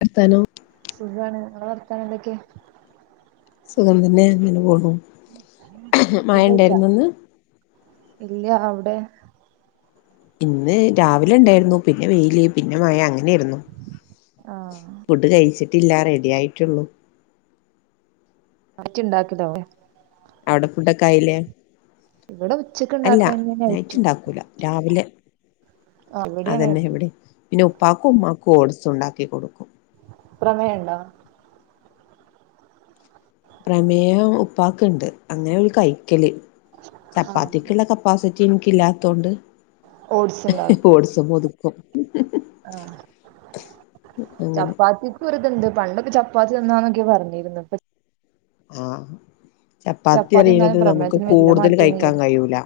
വർത്താനം സുഖാണ് ഇങ്ങളെ വർത്താനം എന്തൊക്കെ സുഖം തന്നെ ഇങ്ങനെ പോണു മഴ ഫുഡഴിച്ചാ ഉണ്ടായിരുന്നന്ന് ഇല്ല അവിടെ ഇന്ന് രാവിലെ ഇണ്ടായിരുന്നു പിന്നെ വെയില് പിന്നെ മഴ അങ്ങനെയിരുന്നു ആഹ് ഫുഡ് കഴിച്ചിട്ടില്ല റെഡി ആയിട്ടുള്ളൂ അടച്ചിണ്ടാക്കലോ അവടെ ഫുഡൊക്കെ ആയില്ലേ ഇവടെ ഉച്ചക്ക് അല്ല ഇണ്ടാക്കണേന്നെ നൈറ്റ് നൈറ്റും ഉണ്ടാക്കൂല രാവിലെ ആഹ് ഇവിടിം അതന്നെ അങ്ങനെക്കൊന്നെ ഇവിടെ പിന്നെ ഉപ്പാക്കും ഉമ്മാക്കും ഓട്സ് ഉണ്ടാക്കി കൊടുക്കും പ്രമേയണ്ട പ്രമേഹം ഉപ്പാക്ക്ണ്ട് അങ്ങനെ ഓല് കൈക്കല് ചപ്പാത്തിക്കുള്ള ക പ്പാസിറ്റി എനിക്ക് ഇല്ലാത്തൊണ്ട് ഓട്സ് ഇണ്ടാക്കോ ചുമ്മാ ഒതുക്കും ആഹ് അങ്ങനെ ചപ്പാത്തി ക്കൊരുതണ്ട് പണ്ടൊക്കെ ചപ്പാത്തി തന്നാന്നൊക്കെ പറഞ്ഞിരുന്ന് ഇപ്പ ആഹ് ചപ്പാത്തി തിന്നാലും പറയണത് നമുക്ക് പ്രമേഹത്തിന് വല്യ കൂടുതല് കഴിക്കാൻ മാറ്റൊന്നുമില്ലല്ലോ കഴിയൂല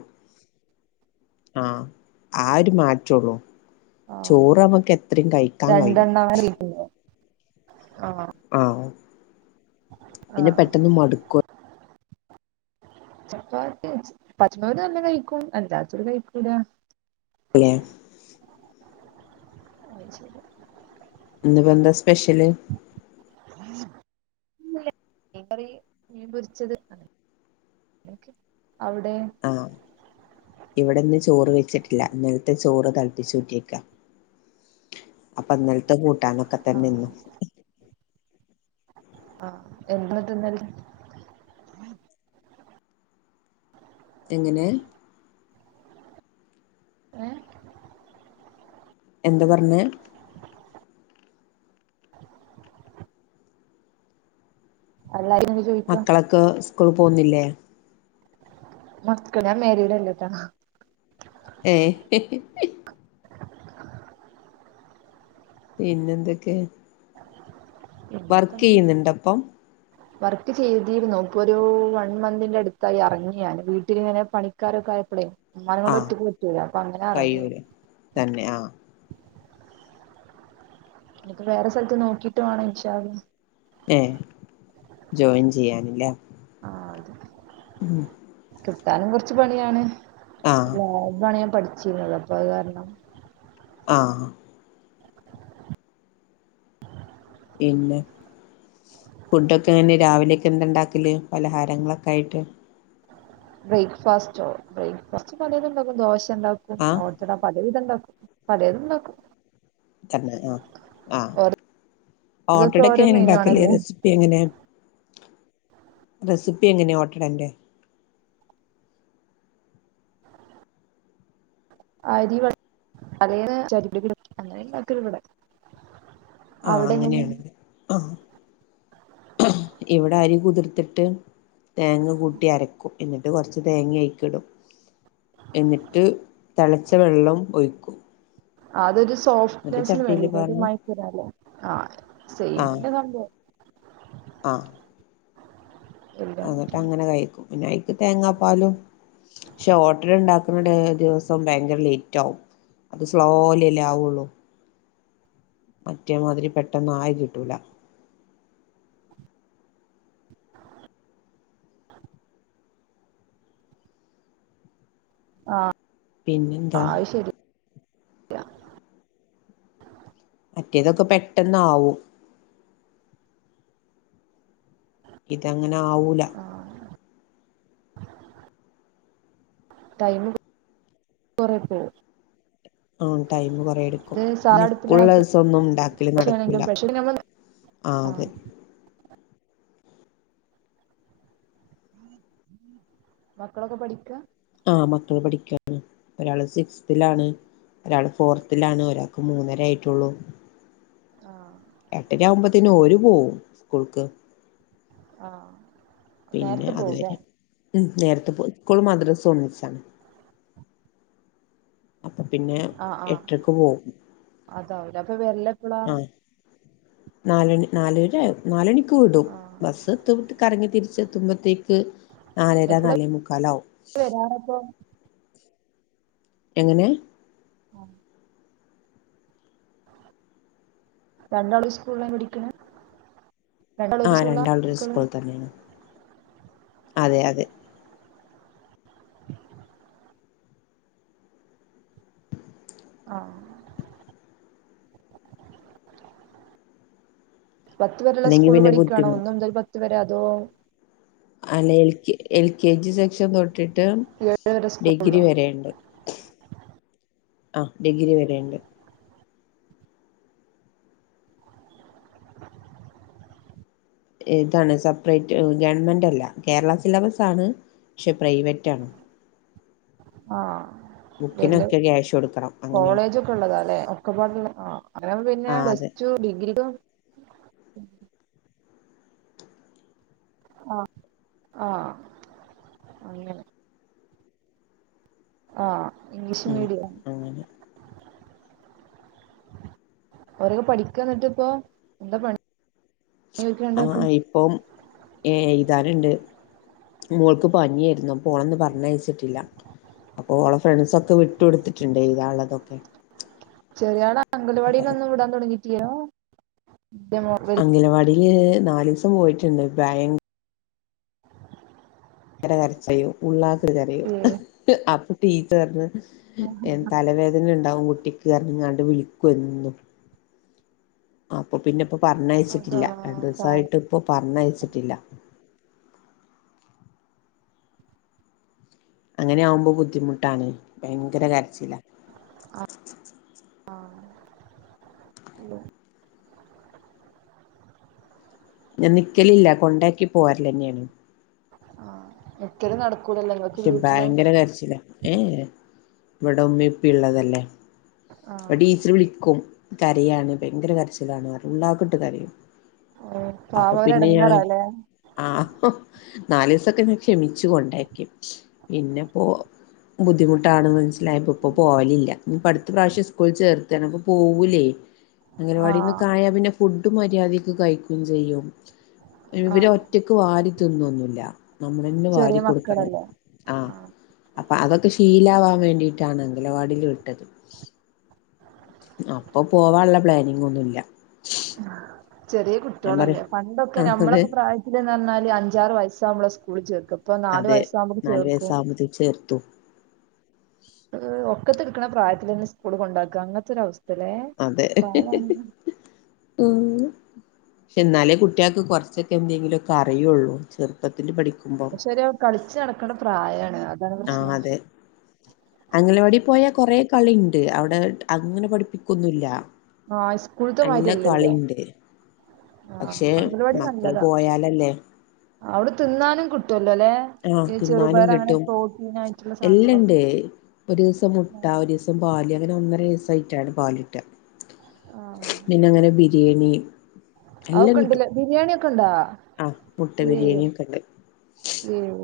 ആഹ് ആ ഒര് മാറ്റൊള്ളൂ ചോറ് അമ്മുക്ക് എത്രം കഴിക്കാൻ കഴിയും നാല് പേര [unintelligible] ആഹ് ആഹ് പിന്നെ ആഹ് പെട്ടെന്ന് മടു ചപ്പാത്തി എച്ച് പറ്റുണോര് നല്ല കഴിക്കും അല്ലാത്തോര് കഴിക്കൂല അല്ലെ അയ്ശരി ഇന്ന്പ്പെന്താ സ്പെഷ്യല് ഒന്നുല്ല മീൻ കറി മീൻ പൊരിച്ചത് അങ ക്കെ അവിടെ ആഹ് ഇവിടെന്ന് ചോറ് വെച്ചിട്ടില്ല ഇന്നലത്തെ ചോറ് തളപ്പിച്ച് ഊറ്റിക്ക അപ്പൊ ഇന്നലത്തെ കൂട്ടാനൊക്കെ തന്നെ ആഹ് ഇന്നും ആഹ് എന്തിന്നിട്ട് ഇന്നലെ എങ്ങനെ ഏഹ് എന്ത് പറഞ്ഞ് എല്ലാരും [unintelligible] മക്കളൊക്കെ സ്കൂൾ പോവ്ന്നില്ലേ മക്ക ഞാൻ മാരീടല്ലട്ട ഏഹ് പിന്നെന്തെക്കെ [unintelligible] ചെയ്യുന്നുണ്ടപ്പം വർക്ക് ചെയ്തിരുന്നു ഇപ്പൊ ഒരു വൺ മന്തിന്റെ അടുത്തായി അറങ്ങിയാണ് വീട്ടിലിങ്ങനെ പണിക്കാരൊക്കെ ആയപ്പളെയ് ഇമ്മനെ കൊണ്ട് ആഹ് ഒറ്റക്ക് പറ്റൂല അപ്പ അങ്ങനെ അറങ്ങി ഞാമ് കഴിയൂലേ തന്നെ ആഹ് ഞ് ക്ക് വേറെ സ്ഥലത്ത് നോക്കിയിട്ട് വാണം ഇന്ഷാ അള്ളാഹ് ഏഹ് ജോയിൻ ചെയ്യാന് ല്ലേ ആഹ് അതെ ഉം കിട്ടാനും കൊറച്ച് പണിയാണ് ആഹ് ല്ലെ താണ് ഞാൻ പഠിച്ചിരുന്നത് അപ്പൊ അത് കാരണം ആഹ് ഇമ്മെ ഫുഡൊക്കെ എങ്ങനെ രാവിലെയൊക്കെ എന്ത് ണ്ടാക്കല് പലഹാരങ്ങളൊക്കെ ആയിട്ട് ബ്രേക്ക്ഫാസ്റ്റോ ബ്രേക്ക്ഫാസ്റ്റ് പലതുംണ്ടാക്കും ദോശ ആഹ് ഉണ്ടാക്കുംഓ ട്ടട പല വിധം ണ്ടാക്കും പലേതും ണ്ടാക്കും തന്നെ ആഹ് ആഹ് ഓരോ ദിവസം ഓരോ ഓട്ടടൊക്കെങ്ങനെ മെനു ണ്ടാക്കല് ആണല്ലോ റെസി പ്പി എങ്ങനെ റെസിപ്പി എങ്ങനെ ഓട്ടടന്റെ [inaudible] അരി വ [unintelligible] അങ്ങനെണ്ടാക്കല് വടെ [inaudible] ആഹ് അങ്ങനെയാണിവ്ടെ ആഹ് ഇവിടെ ആരി കുതിർത്തിട്ട് തേങ്ങ കൂട്ടി അരക്കും എന്നിട്ട് കൊറച്ച് തേങ്ങി അയിക്കിടും എന്നിട്ട് തെളച്ച വെള്ളം ഒഴിക്കും അതൊരു എന്നിട്ട് സോഫ്റ്റ്നെസ്ന് ചട്ടിയില് വേണ്ടിയിട്ട് ഒരു പാർന്ന് മയത്തിനാ ല്ലെ ആഹ് ആഹ് സെയിംന്നെ കണ്ട് ആഹ് എല്ലാം എന്നിട്ട് അങ്ങനെ കഴിക്കും പിന്നെ അയിക്ക് തേങ്ങാപ്പാലും പഷേ ഓട്ടടണ്ടാക്കുന്ന ഡേ ദിവസം ഭയങ്കര ലേറ്റ് ആവും അത് സ്ലോലല്ലേ ആവുള്ളൂ മറ്റേമാതിരി പെട്ടന്നായി കിട്ടൂല [inaudible] ആഹ് പിന്നിന്താ അത് ശരിയാ മറ്റേതൊക്കെ പെട്ടെന്നാവും ഇതങ്ങനെ ആവൂല ആഹ് ടൈമ് കൊറേ പോവും ഉം ടൈമ് കൊറെ എടുക്കും ഇത് സാധാ പിന്നെ സ്കൂളുള്ള അടുപ്പിലാണെങ്കിലും ദിവസം ഒന്നും ണ്ടാക്കല് നടക്കൂല പക്ഷാണെങ്കിലും പക്ഷെ നമ്മൾ ആഹ് അതെ മക്കളൊക്കെ പഠിക്കാ ആഹ് മക്കള് പഠിക്കാണ് ഒരാള് സിക്സ്ത്തിലാണ് ഒരാള് ഫോർത്തിലാണ് ഒരാൾക്ക് മൂന്നര ആയിറ്റൊള്ളൂ ആഹ് എട്ടരവുമ്പോത്തിന് ഓല് പോവും സ്കൂൾക്ക് ആഹ് പിന്നെ നേരത്തെ പോവുല്ലേ അതുവരെ ഉ നേരത്തെ പോ സ്കൂൾ മദ്രസ് ഒന്നിച്ചാണ് അപ്പൊ പിന്നെ എട്ടരയ്ക്ക് പോവും അതാവേ അപ്പൊ വെരല്ലോ ആഹ് നാലണി നാലര നാലണി വിടും ആഹ് ബസെത്തി വിട്ട് കറങ്ങി തിരിച്ചെത്തുമ്പത്തേക്ക് നാലര നാലേമുക്കാലാവും വരാണപ്പം എങ്ങനേ ആഹ് രണ്ടാളും ഒരു സ്കൂളിലാ പഠിക്കണേ രണ്ടാളും ഒര് സ്കൂളിലാ മക്കള് അ [unintelligible] അതെ അതെ ആഹ് പത്തു വരെയുള്ള അല്ലെങ്കിൽ സ്കൂള് പിന്നെ പഠിക്കാണോ ബുദ്ധിമുട്ട് ഒന്നു മുതൽ പത്തു വരെ അതോ അല്ല L K L K G section തൊട്ടിട്ട് ഏഴര വരെ സ്കൂൾ ഡിഗ്രി വരെയുണ്ടെ ആഹ് ഡിഗ്രി വറരെയുണ്ട് ഇതാണ് സപ്രൈറ്റ് ഗവൺമെന്റല്ല കേരള സിലബസാണ് പക്ഷെ പ്രൈവറ്റാണ് ആഹ് വല്യ ബുക്കിനൊക്കെ ക്യാഷൊണ്ട് കോളേജൊക്കെ ഇള്ളതാല്ലെ ഒക്കെപാടള്ള ആഹ് അങ്ങനെയാവുമ്പോ പിന്നെ ആഹ് പ്ലസ് അതെ ടു ഡിഗ്രി ആഹ് ആഹ് അങ്ങനെ ആഹ് ഇംഗ്ലീഷു ഉം മീഡിയം അങ്ങനെ അവരൊക്കെ പഠിക്ക എന്നിട്ടിപ്പ എന്താ പ ആഹ് ഇപ്പം ഏഹ് എഴുതാനുണ്ട് മോൾക് പനിയായിരുന്നു അപ്പ ഓളന്ന് പറഞ്ഞയച്ചിട്ടില്ല അപ്പൊ ഓളെ ഫ്രോൻഡ്‌സൊക്കെ വിട്ടു കൊടുത്തിട്ടുണ്ട് ഏഴുതാനൊള്ളതൊക്കെ ചെറിയാളെ അംഗല വാടിയിലൊന്നും വിടാൻ തുടങ്ങീട്ടില്യല്ലോ അംഗനവാടിയില് നാല് ദിവസം പോയിട്ടുണ്ട് ഭയങ്കര് ഭയങ്കര കരച്ചിലായില് ഉള്ളാക്ട്ട് കരയും ഏഹ് അപ്പൊ ടീച്ചറർന്ന് തലവേദന വേദന ഇണ്ടാവുന്ന പറഞു വിളിക്കൂ മെന്നും അപ്പൊ പിന്നപ്പോ അതാ പറഞ്ഞയച്ചിട്ടില്ല രണ്ടു പാവം ദിവസായിട്ടിപ്പ പറഞ്ഞയച്ചിട്ടില്ല അങ്ങനെയാവുമ്പം ബുദ്ധിമുട്ടാണേ ഭയങ്കര കരച്ചിലാ ആഹ് ആഹ് അെ [unintelligible] ഞാൻ നിക്കലില്ല കൊണ്ടാക്കി പോരല്ലെന്നേണ് ആഹ് നിക്കല് നടക്കൂലല്ലോ ങ്ങക്ക് പക്ഷെ വീട്ടിലെ ഭയങ്കര കരച്ചിലാ ഏഹ് ഇവിടുമ്മിപ്പിള്ളതല്ലേ അവിടെ ആഹ് ടീച്ചർ വിളിക്കും ക്കറിയാന്നേ ഭയങ്കര കരച്ചിലാണ് പറയും ഉള്ളാക്കിട്ട് കരയും ഓഹ് അപ്പോ പാവം അവര് പിന്നെ ഞാൻ എടങ്ങേറാല്ലേ ആഹ് നാലീസൊക്കെ ഞാൻ ക്ഷമിച്ചുമിച്ചുകൊണ്ടാക്കി പിന്നെപ്പോ ബുദ്ധിമുട്ടാണെന്ന് മനസ്സിലായപ്പ ഇപ്പ പോവലില്ല ഇനിപ്പ അടുത്ത പ്രാവശ്യം സ്കൂളി ചേർത്താണ് അപ്പൊ പോവൂല്ലായ് ഉ [unintelligible] അംഗൻവാടീന്നൊക്കെ ആയാ പിന്നെ ഫുഡ് മര്യാദക്ക് കയിക്കുവേം ചെയ്യും ഇവര് ആഹ് ഒറ്റക്ക് വാരി തിന്നൊന്നില്ല നമ്മളന്നെ ചെറിയ വാരി കൊടുക്കണം മക്കളല്ലേ ആഹ് അപ്പ അതൊക്കെ ശീലാവാൻ വേണ്ടീട്ടാണ് അംഗലവാടിയില് വിട്ടത് അപ്പ പോവാനുള്ള പ്ലാനിങ്ങൊന്നുല്ല ചെറിയ പറ കുട്ടികളല്ലേ പണ്ടൊക്കെ ആഹ് അതെ നമ്മളൊക്കെ പ്രായത് നന്നാലേ അഞ്ചാറ് വയസ്സാവുമ്പളെ സ്കൂളിൽ ചേർക്കും ഇപ്പം നാലു വയസാവുമ്പോ ചേർക്കും [unintelligible] ഉം ഒക്കത്തിരിക്കണ പ്രായത്തിലന്നെ സ്കൂളി കൊണ്ടാക്കുക അങ്ങനെത്തൊരവസ്ഥല്ലേ അതെ പ്രായാ ഉം പക്ഷെ എന്നാലേ കുട്ടികൾക്ക് കൊറച്ചൊക്കെ എന്തെങ്കിലുഒക്കെ അറിയുള്ളൂ ചെറുപ്പത്തിനല് പഠിക്കുമ്പോം പക്ഷെ ഒരു കളിച്ച് നടക്കണ്ട പ്രായമാണ് ആഹ് അതെ അംഗനവാടി പോയാ കൊറെ കളിയുണ്ട് അവിടെ അങ്ങനെ പഠിപ്പിക്കൊന്നില്ല ആഹ് സ്കൂളത്തെ മാരിയില്ലല്ലോ ആഹ് പക്ഷെ അംഗനവാടി മക്കള് നല്ലതാ പോയാലല്ലേ അവിടെ തിന്നാനും കിട്ടുവല്ലോല്ലെ ആഹ് തിന്നാനും കിട്ടും ആയിട്ടുള്ള സാധനങ്ങളൊക്കെ എല്ലാണ്ടേ ഒരു ദിവസം മുട്ട ഒരു ദിവസ സം പാല് അങ്ങനെ ഒന്നര വയസ്സായിട്ടാണ് പാലിട്ടാ ആഹ് പിന്നെ അങ്ങനെ ബിരിയാണി എല്ലാം അതൊക്കെ കിട്ടും ഉണ്ടല്ലേ ബിരിയാണി ഒക്കെ ഉണ്ടോ ആഹ് മുട്ട ബിരിയാണി ഒക്കെ ഉണ്ട് ഉം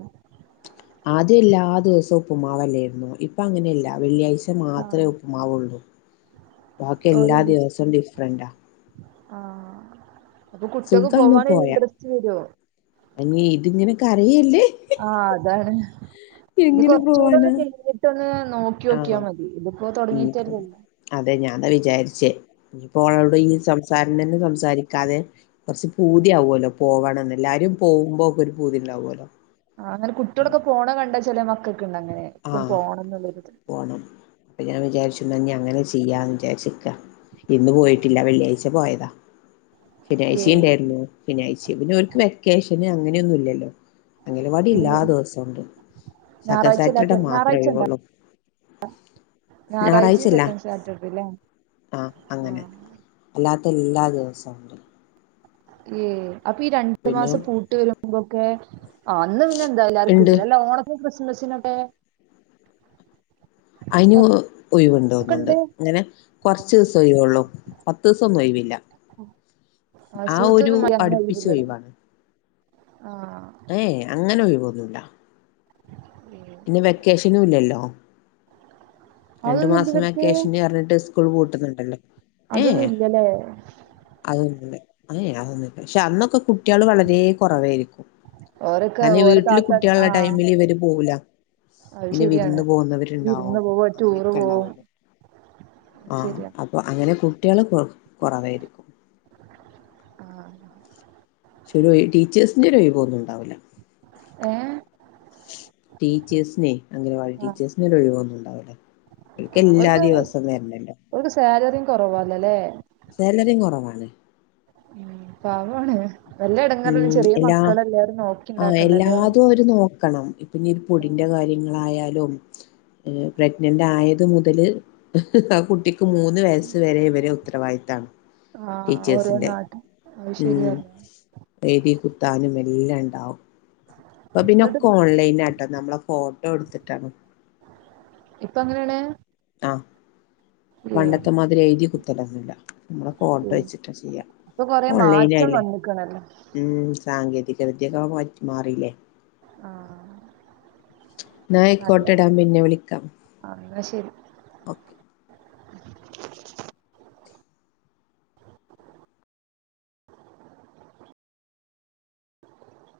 ആദ്യം എല്ലാദിവസവും ഉപ്പ്മാവല്ലായിരുന്നോ ഇപ്പൊ അങ്ങനെയല്ല വെള്ളിയാഴ്ച മാത്രമേ ആഹ് ഉപ്പ്മാവുള്ളൂ ബാക്കി ഓരോ എല്ലാ ദിസ് ദിവസവും ഡിഫറന്റാ ആഹ് അപ്പൊ കുട്ടിയോൾക് പോവാൻ ഇൻട്രസ്റ്റ് വരുവോ അനി ഇതിങ്ങനെ കരയല്ലേ ആഹ് അതാണ് ഇത് എങ്ങനെ കുറച്ച് കൂടെ ഒന്ന് പോവാനാ കഴിഞ്ഞിട്ട് ഒന്ന് നോക്കി നോക്കിയാ ആഹ് മതി ഇതിപ്പോ ഇനിയിപ്പോ തുടങ്ങീട്ടല്ലേ ഉള്ളു അതെ ഞാനതാ വിചാരിച്ചേ ഇനിപ്പോളോട് ഈ സംസാരം തന്നെ സംസാരിക്കാതെ കുറച്ച് പൂതിയാവുമല്ലോ പോവണംന്ന് എല്ലാരും പോകുമ്പോ ഒക്കെ ഒരു പൂതി ഉണ്ടവുമല്ലോ ആഹ് അങ്ങനെ കുട്ടികളൊക്കെ പോണ കണ്ടാ ചില മക്കൾക്ക് ഉണ്ട് അങ്ങനെ ഇപ്പും ആഹ് പോണം എന്നുള്ളത് പോണം അപ്പൊ ഞാൻ വിചാരിച്ചു ഇനി എന്നാ അങ്ങനെ ചെയ്യാന്ന് വിചാരിച്ചിക്കാ ഇന്ന് പോയിട്ടില്ല വെള്ളിയാഴ്ച പോയതാ ശനിയാഴ്ചയും ഏഹ് ഉണ്ടായിരുന്നു ശെനിയാഴ്ച പിന്നെ അവർക്ക് വെക്കേഷന് അങ്ങനെയൊന്നും ഇല്ലല്ലോ അംഗനവാടി ഇല്ല എല്ലാ ദിവസോണ്ട് സെക്കൻ സാറ്റർഡേ ഞായറാഴ്ചല്ലാത്ത മാത്രേ ഞായറാഴ്ചണ്ടാ ഒഴിവുള്ളു ഞായറാഴ്ചിം ഞായറാഴ്ചയില്ല സെക്കൻഡ് സാറ്റർഡേല്ലേ ആഹ് അങ്ങനെ ആഹ് അല്ലാത്ത എല്ലാ ദിവസം ഉണ്ട് ഉം അപ്പൊ ഈ രണ്ടു മാസം പൂട്ട് വരുമ്പോക്കെ ആഹ് അന്ന് പിന്നെ എന്താ ഇണ്ട് എല്ലർക്കുണ്ട് അല്ല ഓണത്തിനും ക്രിസ്മസിനൊക്കെ അയിന് ഒഴിവുണ്ട് തോന്നുണ്ട് ഒക്കെണ്ട് ഇങ്ങനെ കുറച്ച് ദിവസം ഒഴിവൊള്ളൂ പത്ത് ദിവസം ഒന്നും ഒഴിവില്ല ആഹ് ഒരു സ്കൂൾത്തൊന്നും അങ്ങനെ അടുപ്പിച്ച ഒഴിവില്ലല്ലോ ഒഴിവാണ് ആഹ് ഏയ് അങ്ങനെ ഒഴിവൊന്നൂല്ല ഉം പിന്നെ വെക്കേഷനും ഇല്ലല്ലോ രണ്ടു അതൊന്നുല്ല മാസം ഇവർക്ക് വെക്കേഷന് പറഞ്ഞിട്ട് സ്കൂൾ പൂട്ടുന്നുണ്ടല്ലോ അതൊന്നും ഇല്ലല്ലേ അതൊന്നുംല്ല ഏഹ് അതൊന്നുമില്ല പക്ഷെ അന്നൊക്കെ കുട്ടികള് വളരെ കുറവായിരിക്കും ഓരൊക്കെ അയിന് ഓരോ വീട്ടില് താത്ത ആ കുട്ടിയോളുള്ള ടൈമില് ഇവര് പോവൂല അത് പിന്നെ ശരിയാണ് വിരുന്ന് പോകുന്നവരുണ്ടാവും വിരുന്ന് പോവും ടൂറ് അങ്ങനെയൊക്കെ പോവും ശെരിയാ അപ്പോ അങ്ങനെ കുട്ടികൾ കൊ കുറവായിരിക്കും ആഹ് പക്ഷെ ഒരു ടീച്ചേഴ്സിന്റെ ഒരു ഒഴിവൊന്നുംണ്ടാവില്ല ഏഹ് ടീച്ചേഴ്സിനെ അംഗൻവാടി ആ ടീച്ചേഴ്സിന ഒരു ഒഴിവന്നുന്നുണ്ടാവില്ല ഓൽക്ക് എല്ലാ ദിവസവും വരണല്ലോ ഓല്ക്ക് സാലറിയും കുറവല്ലല്ലേ സേലറിം കൊറവാണ് ഉം പാവാണ് നല്ല എടങ്ങേറല്ലെ ഉം ചെറിയ എല്ലാ മക്കളെല്ലേ അവരെ നോക്കി ഉണ്ടാക്കണ്ടല്ലേ പിന്നീ പൊടിൻ്റെ കാര്യങ്ങളായാലും പ്രഗ്നന്റ് ആയത് മുതല് ആഹ് കുട്ടിക്ക് മൂ ന്ന് വയസ്സ് വരെ ഇവരെ ഉത്തരവാദിത്താണ് ആ ഓരോ ടീച്ചേഴ്സിന്റെ നാട്ട് അത് ഉം ശരിയാണ് എയ്തി കുത്താനും എല്ലം ഇണ്ടാവും ഇപ്പൊ പിന്നെ എന്നിട്ട് ഒക്കെ ഓൺലൈൻ ആട്ടോ നമ്മളെ ഫോട്ടോ ഇട്ത്തിട്ടാണ് ഇപ്പ അങ്ങനേണ് ആഹ് പണ്ടത്തെമാതിരി എഴുതി കുത്തലൊന്നുല്ല അമ്മളെ ഫോട്ടോ ഏ വെച്ചിട്ട ചെയ്യാ ഇപ്പൊ കൊറേ ഓൺലൈൻ മാറ്റം ആയില്ലേ വന്ന്ക്ക്‌ണല്ലേ ഉം സാങ്കേതികവിദ്യകളൊ മാറ്റി മാറില്ലേ ആഹ് ഇന്നാ ആയ്ക്കോട്ടെ ടാ പിന്നെ വിളിക്കാം അഹ് ഇന്നാ ശെരി ഓക്കെ